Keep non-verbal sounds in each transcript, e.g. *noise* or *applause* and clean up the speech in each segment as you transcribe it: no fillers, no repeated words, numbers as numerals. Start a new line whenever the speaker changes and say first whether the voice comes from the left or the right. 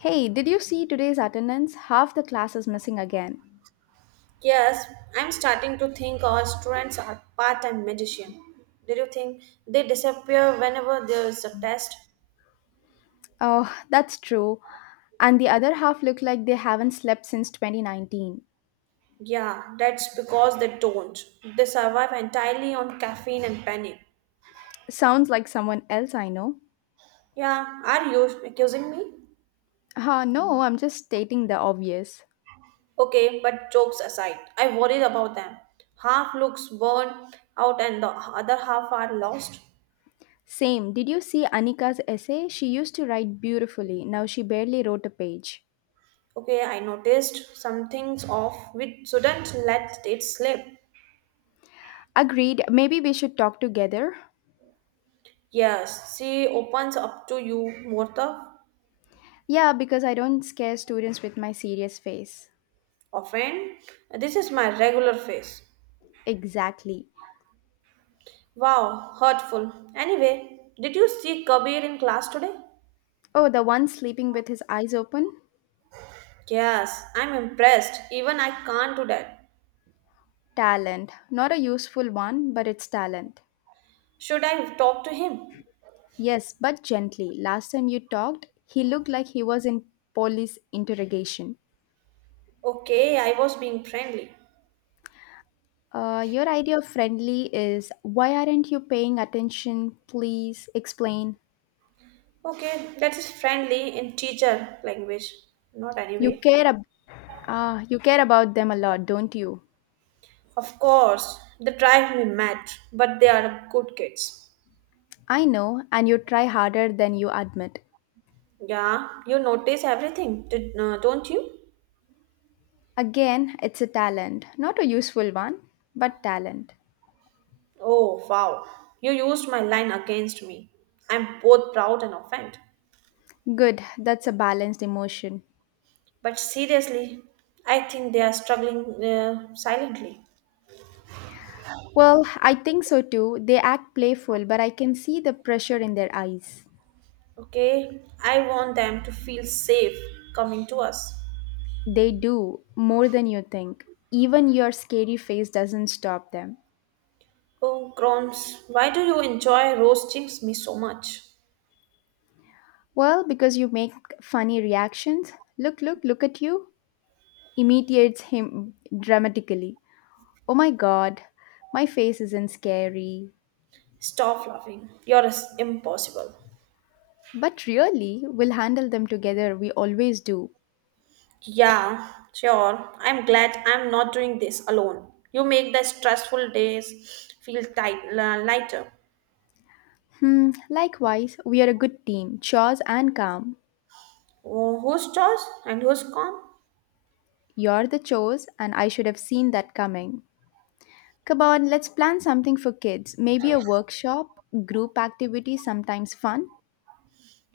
left: Hey, did you see today's attendance? Half the class is missing again.
right: Yes, I'm starting to think our students are part-time magician. Do you think they disappear whenever there's a test?
left: Oh, that's true. And the other half look like they haven't slept since 2019.
right: Yeah, that's because they don't. They survive entirely on caffeine and panic.
left: Sounds like someone else I know.
right: Yeah, are you accusing me?
left: No, I'm just stating the obvious.
right: Okay, but jokes aside, I worried about them. Half looks burned out and the other half are lost.
left: Same. Did you see Anika's essay? She used to write beautifully. Now she barely wrote a page.
right: Okay, I noticed some things off which shouldn't let it slip.
left: Agreed. Maybe we should talk together.
right: Yes, she opens up to you more the
left: Yeah, because I don't scare students with my serious face.
right: often. This is my regular face.
left: Exactly.
right: Wow, hurtful. Anyway, did you see Kabir in class today?
left: Oh, the one sleeping with his eyes open?
right: Yes, I'm impressed. Even I can't do that.
left: Talent. Not a useful one, but it's talent.
right: Should I talk to him?
left: Yes, but gently. Last time you talked, he looked like he was in police interrogation.
right: Okay, I was being friendly.
left: Your idea of friendly is why aren't you paying attention? Please explain.
right: Okay, that is friendly in teacher language, not
left: You
right: anyway.
left: care ab- ah, you care about them a lot, don't you?
right: Of course, they drive me mad, but they are good kids.
left: I know, and you try harder than you admit.
right: Yeah, you notice everything, don't you?
left: Again, it's a talent, not a useful one, but talent.
right: Oh, wow. You used my line against me. I'm both proud and offended.
left: Good, that's a balanced emotion.
right: But seriously, I think they are struggling silently.
left: Well, I think so too. They act playful, but I can see the pressure in their eyes.
right: Okay? I want them to feel safe coming to us.
left: They do, more than you think. Even your scary face doesn't stop them.
right: Oh, Grons, why do you enjoy roasting me so much?
left: Well, because you make funny reactions. Look at you. Imitates him dramatically. Oh my god, my face isn't scary.
right: Stop laughing. You're impossible.
left: But really, we'll handle them together. We always do.
right: Yeah, sure. I'm glad I'm not doing this alone. You make the stressful days feel lighter.
left: Hmm, likewise, we are a good team, chores and calm.
right: Oh, who's Josh and who's Con?
left: You're the chores, and I should have seen that coming. Come on, let's plan something for kids. Maybe a workshop, group activity, sometimes fun.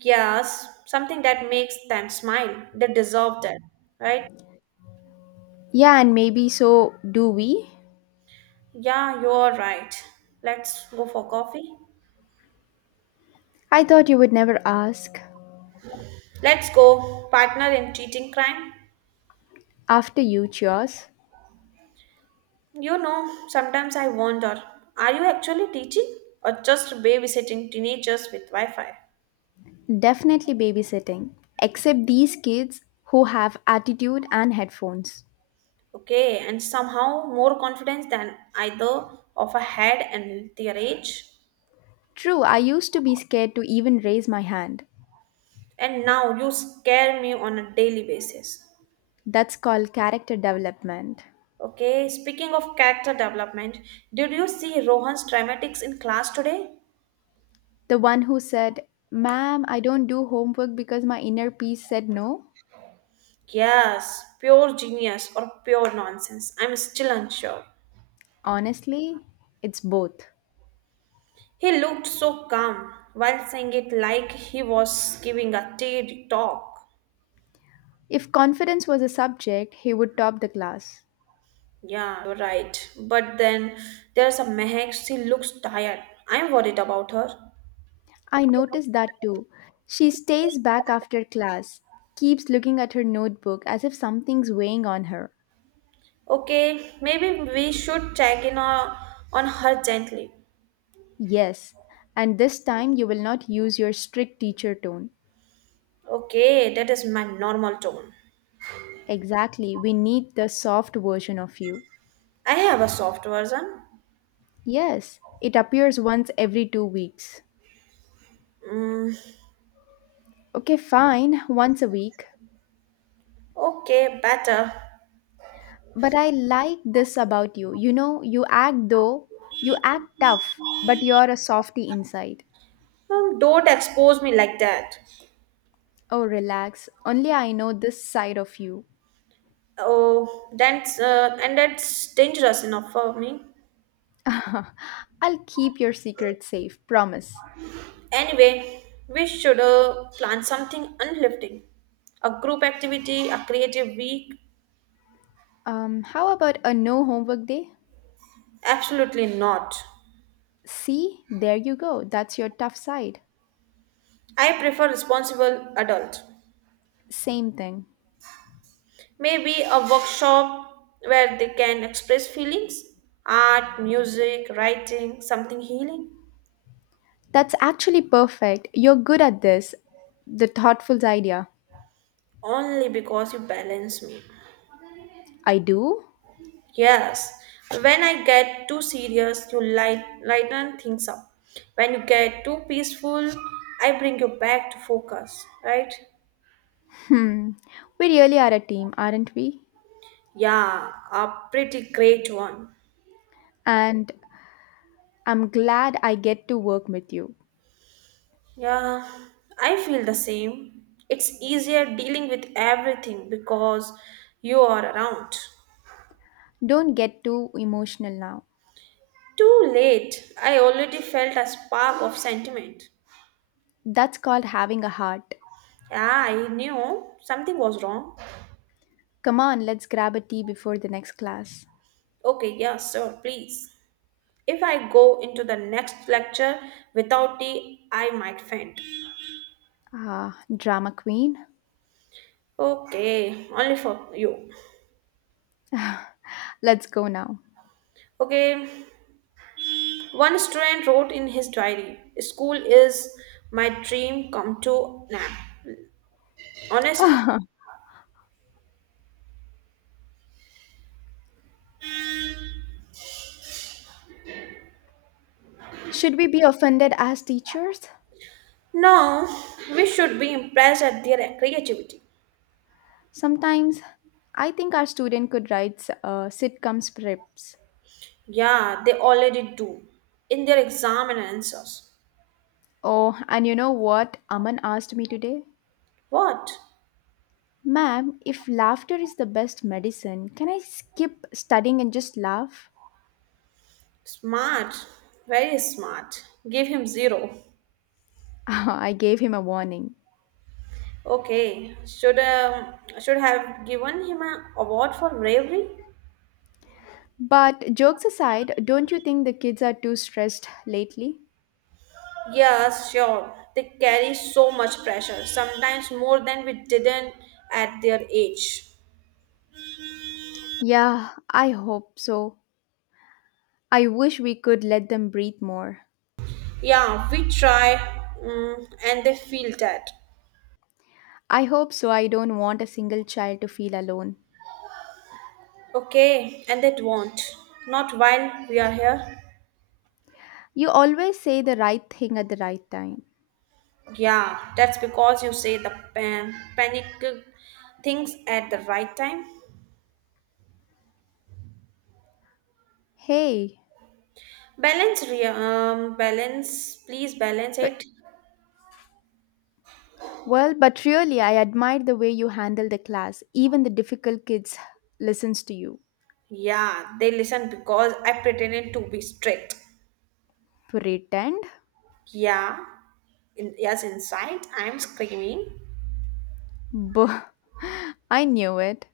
right: Yes, something that makes them smile. They deserve that, right?
left: Yeah, and maybe so do we.
right: Yeah, you're right. Let's go for coffee.
left: I thought you would never ask.
right: Let's go, partner in teaching crime.
left: After you, cheers.
right: You know, sometimes I wonder are you actually teaching or just babysitting teenagers with Wi Fi?
left: Definitely babysitting. Except these kids who have attitude and headphones.
right: Okay, and somehow more confidence than either of I had at their age.
left: True, I used to be scared to even raise my hand.
right: And now you scare me on a daily basis.
left: That's called character development.
right: Okay, speaking of character development, did you see Rohan's dramatics in class today?
left: The one who said, Ma'am, I don't do homework because my inner peace said no.
right: Yes, pure genius or pure nonsense. I'm still unsure.
left: Honestly, it's both.
right: He looked so calm while saying it like he was giving a TED talk.
left: If confidence was a subject, he would top the class.
right: Yeah, you're right. But then there's a Mehak, she looks tired. I'm worried about her.
left: I noticed that too. She stays back after class, keeps looking at her notebook as if something's weighing on her.
right: Okay, maybe we should check in on her gently.
left: Yes, and this time you will not use your strict teacher tone.
right: Okay, that is my normal tone.
left: Exactly, we need the soft version of you.
right: I have a soft version.
left: Yes, it appears once every 2 weeks.
right: Mm,
left: Okay, fine, once a week.
right: okay, better.
left: But I like this about you. You know, you act tough, but you're a softy inside.
right: Don't expose me like that.
left: Oh, relax. Only I know this side of you.
right: Oh, that's dangerous enough for me.
left: *laughs* I'll keep your secret safe, promise.
right: Anyway, we should plan something uplifting. A group activity, a creative week?
left: How about a no homework day?
right: Absolutely not.
left: See, there you go. That's your tough side.
right: I prefer responsible adult.
left: Same thing.
right: Maybe a workshop where they can express feelings, art, music, writing, something healing.
left: That's actually perfect. You're good at this. The thoughtful idea.
right: Only because you balance me.
left: I do?
right: Yes, when I get too serious, you lighten things up. When you get too peaceful, I bring you back to focus, right?
left: Hmm. We really are a team, aren't we?
right: Yeah, a pretty great one.
left: And I'm glad I get to work with you.
right: Yeah, I feel the same. It's easier dealing with everything because you are around.
left: Don't get too emotional now.
right: Too late, I already felt a spark of sentiment.
left: That's called having a heart.
right: Yeah, I knew something was wrong.
left: Come on, let's grab a tea before the next class.
right: Okay, yeah, sir, please. If I go into the next lecture without tea, I might faint.
left: Ah, drama queen.
right: Okay, only for you.
left: Let's go now.
right: Okay, one student wrote in his diary, school is my dream come to now. Honestly,
left: Ah, should we be offended as teachers?
right: no, we should be impressed at their creativity.
left: Sometimes I think our student could write sitcom scripts.
right: Yeah, they already do in their exam and answers.
left: Oh, and you know what Aman asked me today?
right: What?
left: Ma'am, if laughter is the best medicine, can I skip studying and just laugh?
right: Smart, very smart. Give him zero.
left: *laughs* I gave him a warning.
right: Okay, should have given him an award for bravery.
left: But jokes aside, don't you think the kids are too stressed lately?
right: Yes, sure. They carry so much pressure, sometimes more than we didn't at their age.
left: Yeah, I hope so. I wish we could let them breathe more.
right: Yeah, we try, and they feel that.
left: I hope so. I don't want a single child to feel alone.
right: Okay, and they won't. Not while we are here.
left: You always say the right thing at the right time.
right: Yeah, that's because you say the panic things at the right time.
left: Hey,
right: Balance, please balance
left: but
right: it.
left: but really, I admire the way you handle the class. Even the difficult kids listens to you.
right: Yeah, they listened because I pretended to be strict.
left: Pretend?
right: Yeah, yes, inside I'm screaming.
left: Buh. *laughs* I knew it.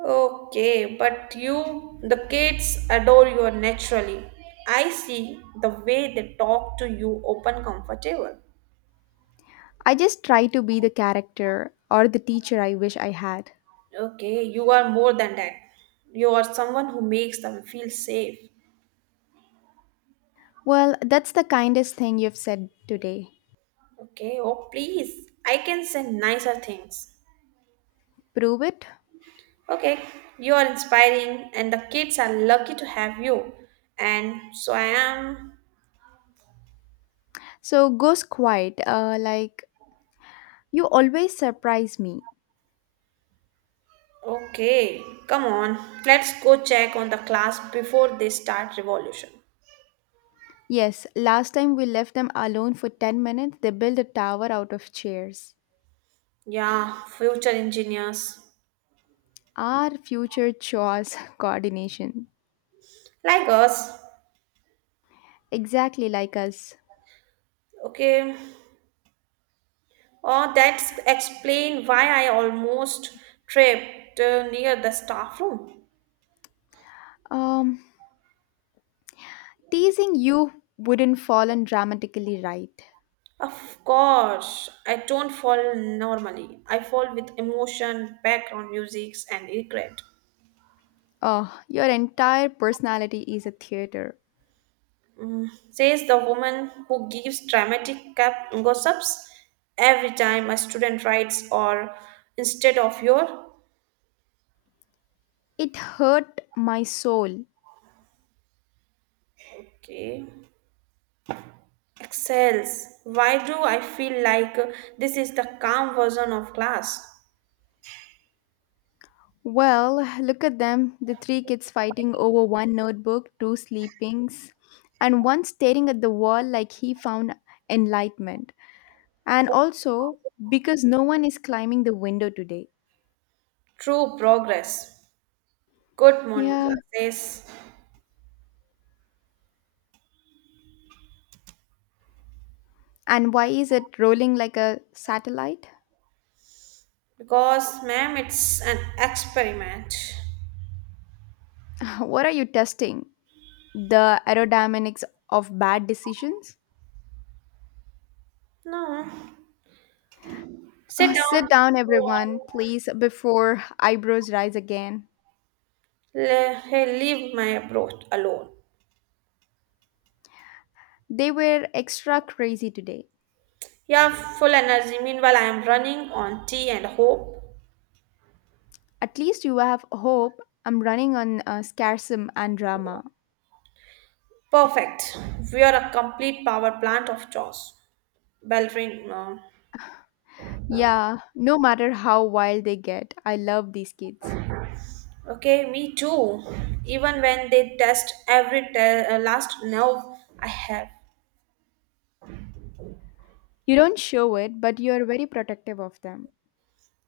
right: Okay, but you, the kids adore you naturally. I see the way they talk to you, open, comfortable.
left: I just try to be the character or the teacher I wish I had.
right: Okay, you are more than that. You are someone who makes them feel safe.
left: Well, that's the kindest thing you've said today.
right: Okay, oh please, I can say nicer things.
left: Prove it.
right: Okay, you are inspiring, and the kids are lucky to have you. And so I am.
left: So goes quiet. You always surprise me.
right: Okay, come on. Let's go check on the class before they start revolution.
left: Yes, last time we left them alone for 10 minutes, they built a tower out of chairs.
right: Yeah, future engineers
left: Our future chores *laughs* coordination.
right: like us.
left: Exactly like us.
right: Okay, oh, that's explain why I almost tripped near the staff room.
left: Um, teasing you wouldn't fall on dramatically right.
right: Of course, I don't fall normally. I fall with emotion, background music, and regret.
left: Oh, your entire personality is a theater.
right: Mm, says the woman who gives dramatic gossips every time a student writes or instead of your
left: It hurt my soul.
right: okay excels why do I feel like this is the calm version of class
left: Well, look at them the three kids fighting over one notebook, two sleepings, and one staring at the wall like he found enlightenment. And also, because no one is climbing the window today.
right: true progress good
left: Yeah.
right: monica says
left: And why is it rolling like a satellite?
right: because ma'am it's an experiment
left: *laughs* What are you testing? The aerodynamics of bad decisions?
right: no
left: Oh,
right: sit down
left: sit down, everyone, please, before eyebrows rise again.
right: Hey, leave my approach alone.
left: They were extra crazy today.
right: Yeah, full energy. Meanwhile, I am running on tea and hope.
left: At least you have hope. I'm running on scarcism and drama.
right: Perfect. We are a complete power plant of chores. Bell uh,
left: Yeah, no matter how wild they get, I love these kids.
right: okay, me too. Even when they test every last nerve I have.
left: You don't show it, but you are very protective of them.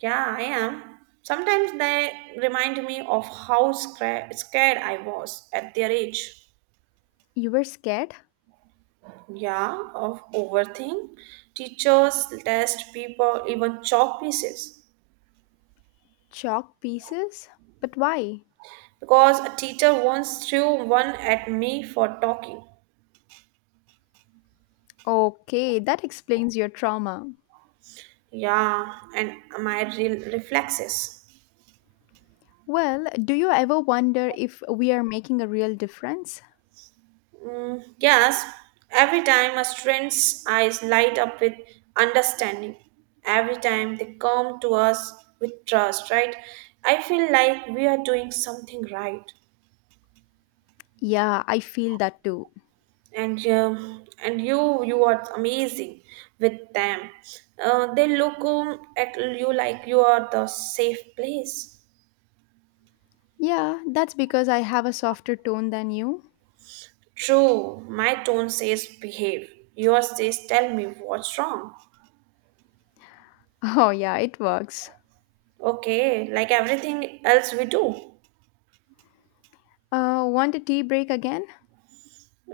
right: Yeah, I am. Sometimes they remind me of how scared I was at their age.
left: You were scared?
right: Yeah, of overthink. Teachers, test, people, even chalk pieces.
left: Chalk pieces? But why?
right: Because a teacher once threw one at me for talking.
left: Okay, that explains your trauma.
right: Yeah, and my reflexes.
left: Well, do you ever wonder if we are making a real difference?
right: Mm, yes, every time a student's eyes light up with understanding, every time they come to us with trust, right? I feel like we are doing something right,
left: Yeah, I feel that too.
right: and you are amazing with them. They look at you like you are the safe place.
left: Yeah, that's because I have a softer tone than you. *laughs*
right: True, my tone says behave. Yours says tell me what's wrong.
left: Oh, yeah, it works.
right: Okay, like everything else we do.
left: Want a tea break again?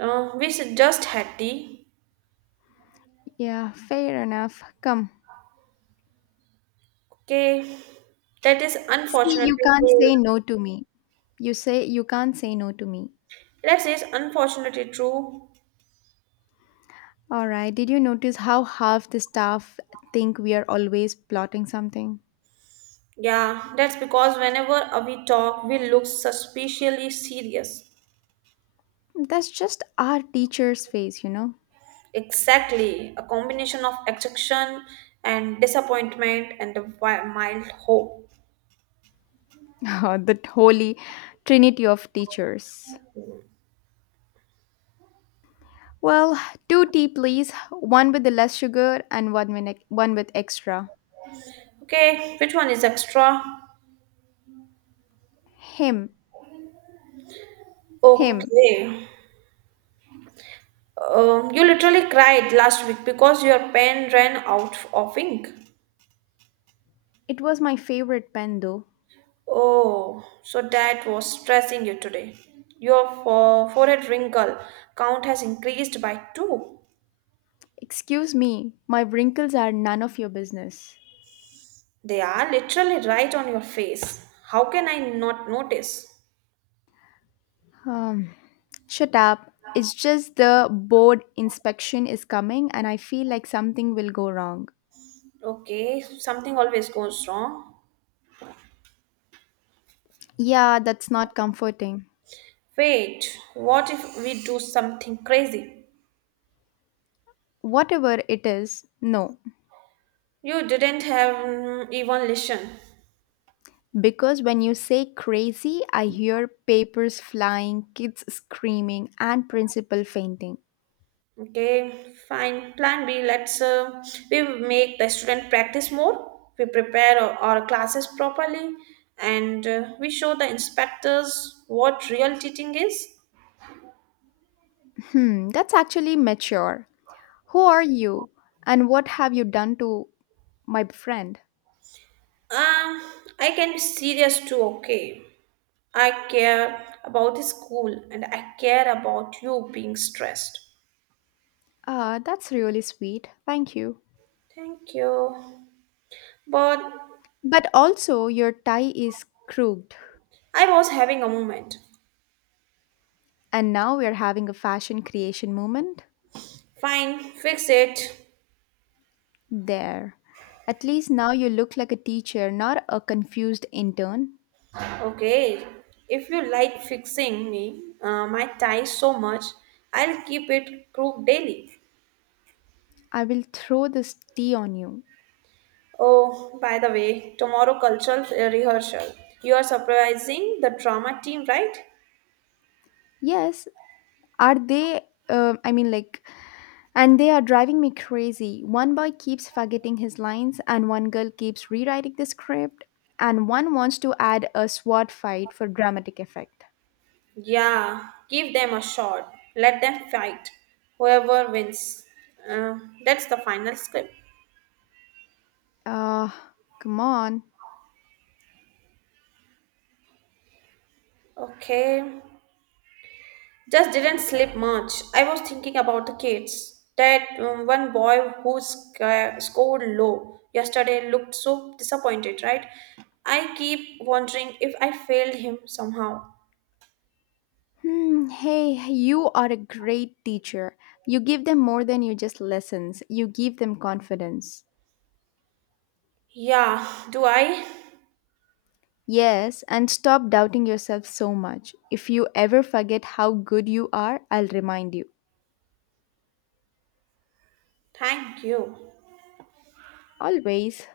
right: We should just had tea.
left: Yeah, fair enough. Come.
right: Okay, that is
left: See,
right: unfortunately
left: you can't
right: true.
left: say no to me. You say you can't say no to me.
right: That is unfortunately true.
left: All right. Did you notice how half the staff think we are always plotting something?
right: Yeah, that's because whenever we talk, we look suspiciously serious.
left: That's just our teacher's face, you know?
right: Exactly, a combination of attraction and disappointment and a mild hope.
left: *laughs* The holy trinity of teachers. Well, two tea, please. One with the less sugar and one with, ex- One with extra.
right: Okay, which one is extra?
left: Him. Him.
right: Okay. You literally cried last week because your pen ran out of ink.
left: It was my favorite pen, though.
right: Oh, so that was stressing you today. Your forehead wrinkle count has increased by two.
left: Excuse me, my wrinkles are none of your business.
right: They are literally right on your face. How can I not notice?
left: Um, Shut up. It's just the board inspection is coming and I feel like something will go wrong.
right: Okay, something always goes wrong.
left: Yeah, that's not comforting.
right: Wait, what if we do something crazy?
left: Whatever it is, no.
right: You didn't have even listen.
left: Because when you say crazy, I hear papers flying, kids screaming, and principal fainting.
right: Okay, fine. Plan B, let's we make the student practice more. We prepare our classes properly, and we show the inspectors what real teaching is.
left: Hmm, that's actually mature. Who are you? And what have you done to my friend?
right: Um, I can be serious too. Okay, I care about the school, and I care about you being stressed.
left: Ah, that's really sweet. Thank you.
right: Thank you. But
left: But also, your tie is crooked.
right: I was having a moment.
left: And now we are having a fashion creation moment?
right: Fine, fix it.
left: There. At least now you look like a teacher, not a confused intern.
right: Okay, if you like fixing me my tie so much, I'll keep it crooked daily.
left: I will throw this tea on you.
right: Oh, by the way, tomorrow cultural rehearsal. You are surprising the drama team, right?
left: Yes, are they? Uh, I mean, like, and they are driving me crazy. One boy keeps forgetting his lines, and one girl keeps rewriting the script, and one wants to add a sword fight for dramatic effect.
right: Yeah, give them a shot. Let them fight. Whoever wins. Uh, that's the final script.
left: Uh, Come on.
right: Okay, just didn't sleep much. I was thinking about the kids. That One boy who scored low yesterday looked so disappointed, right? I keep wondering if I failed him somehow.
left: Hmm, you are a great teacher. You give them more than you just lessons, you give them confidence.
right: Yeah, do I?
left: Yes, and stop doubting yourself so much. If you ever forget how good you are, I'll remind you.
right: Thank you.
left: Always.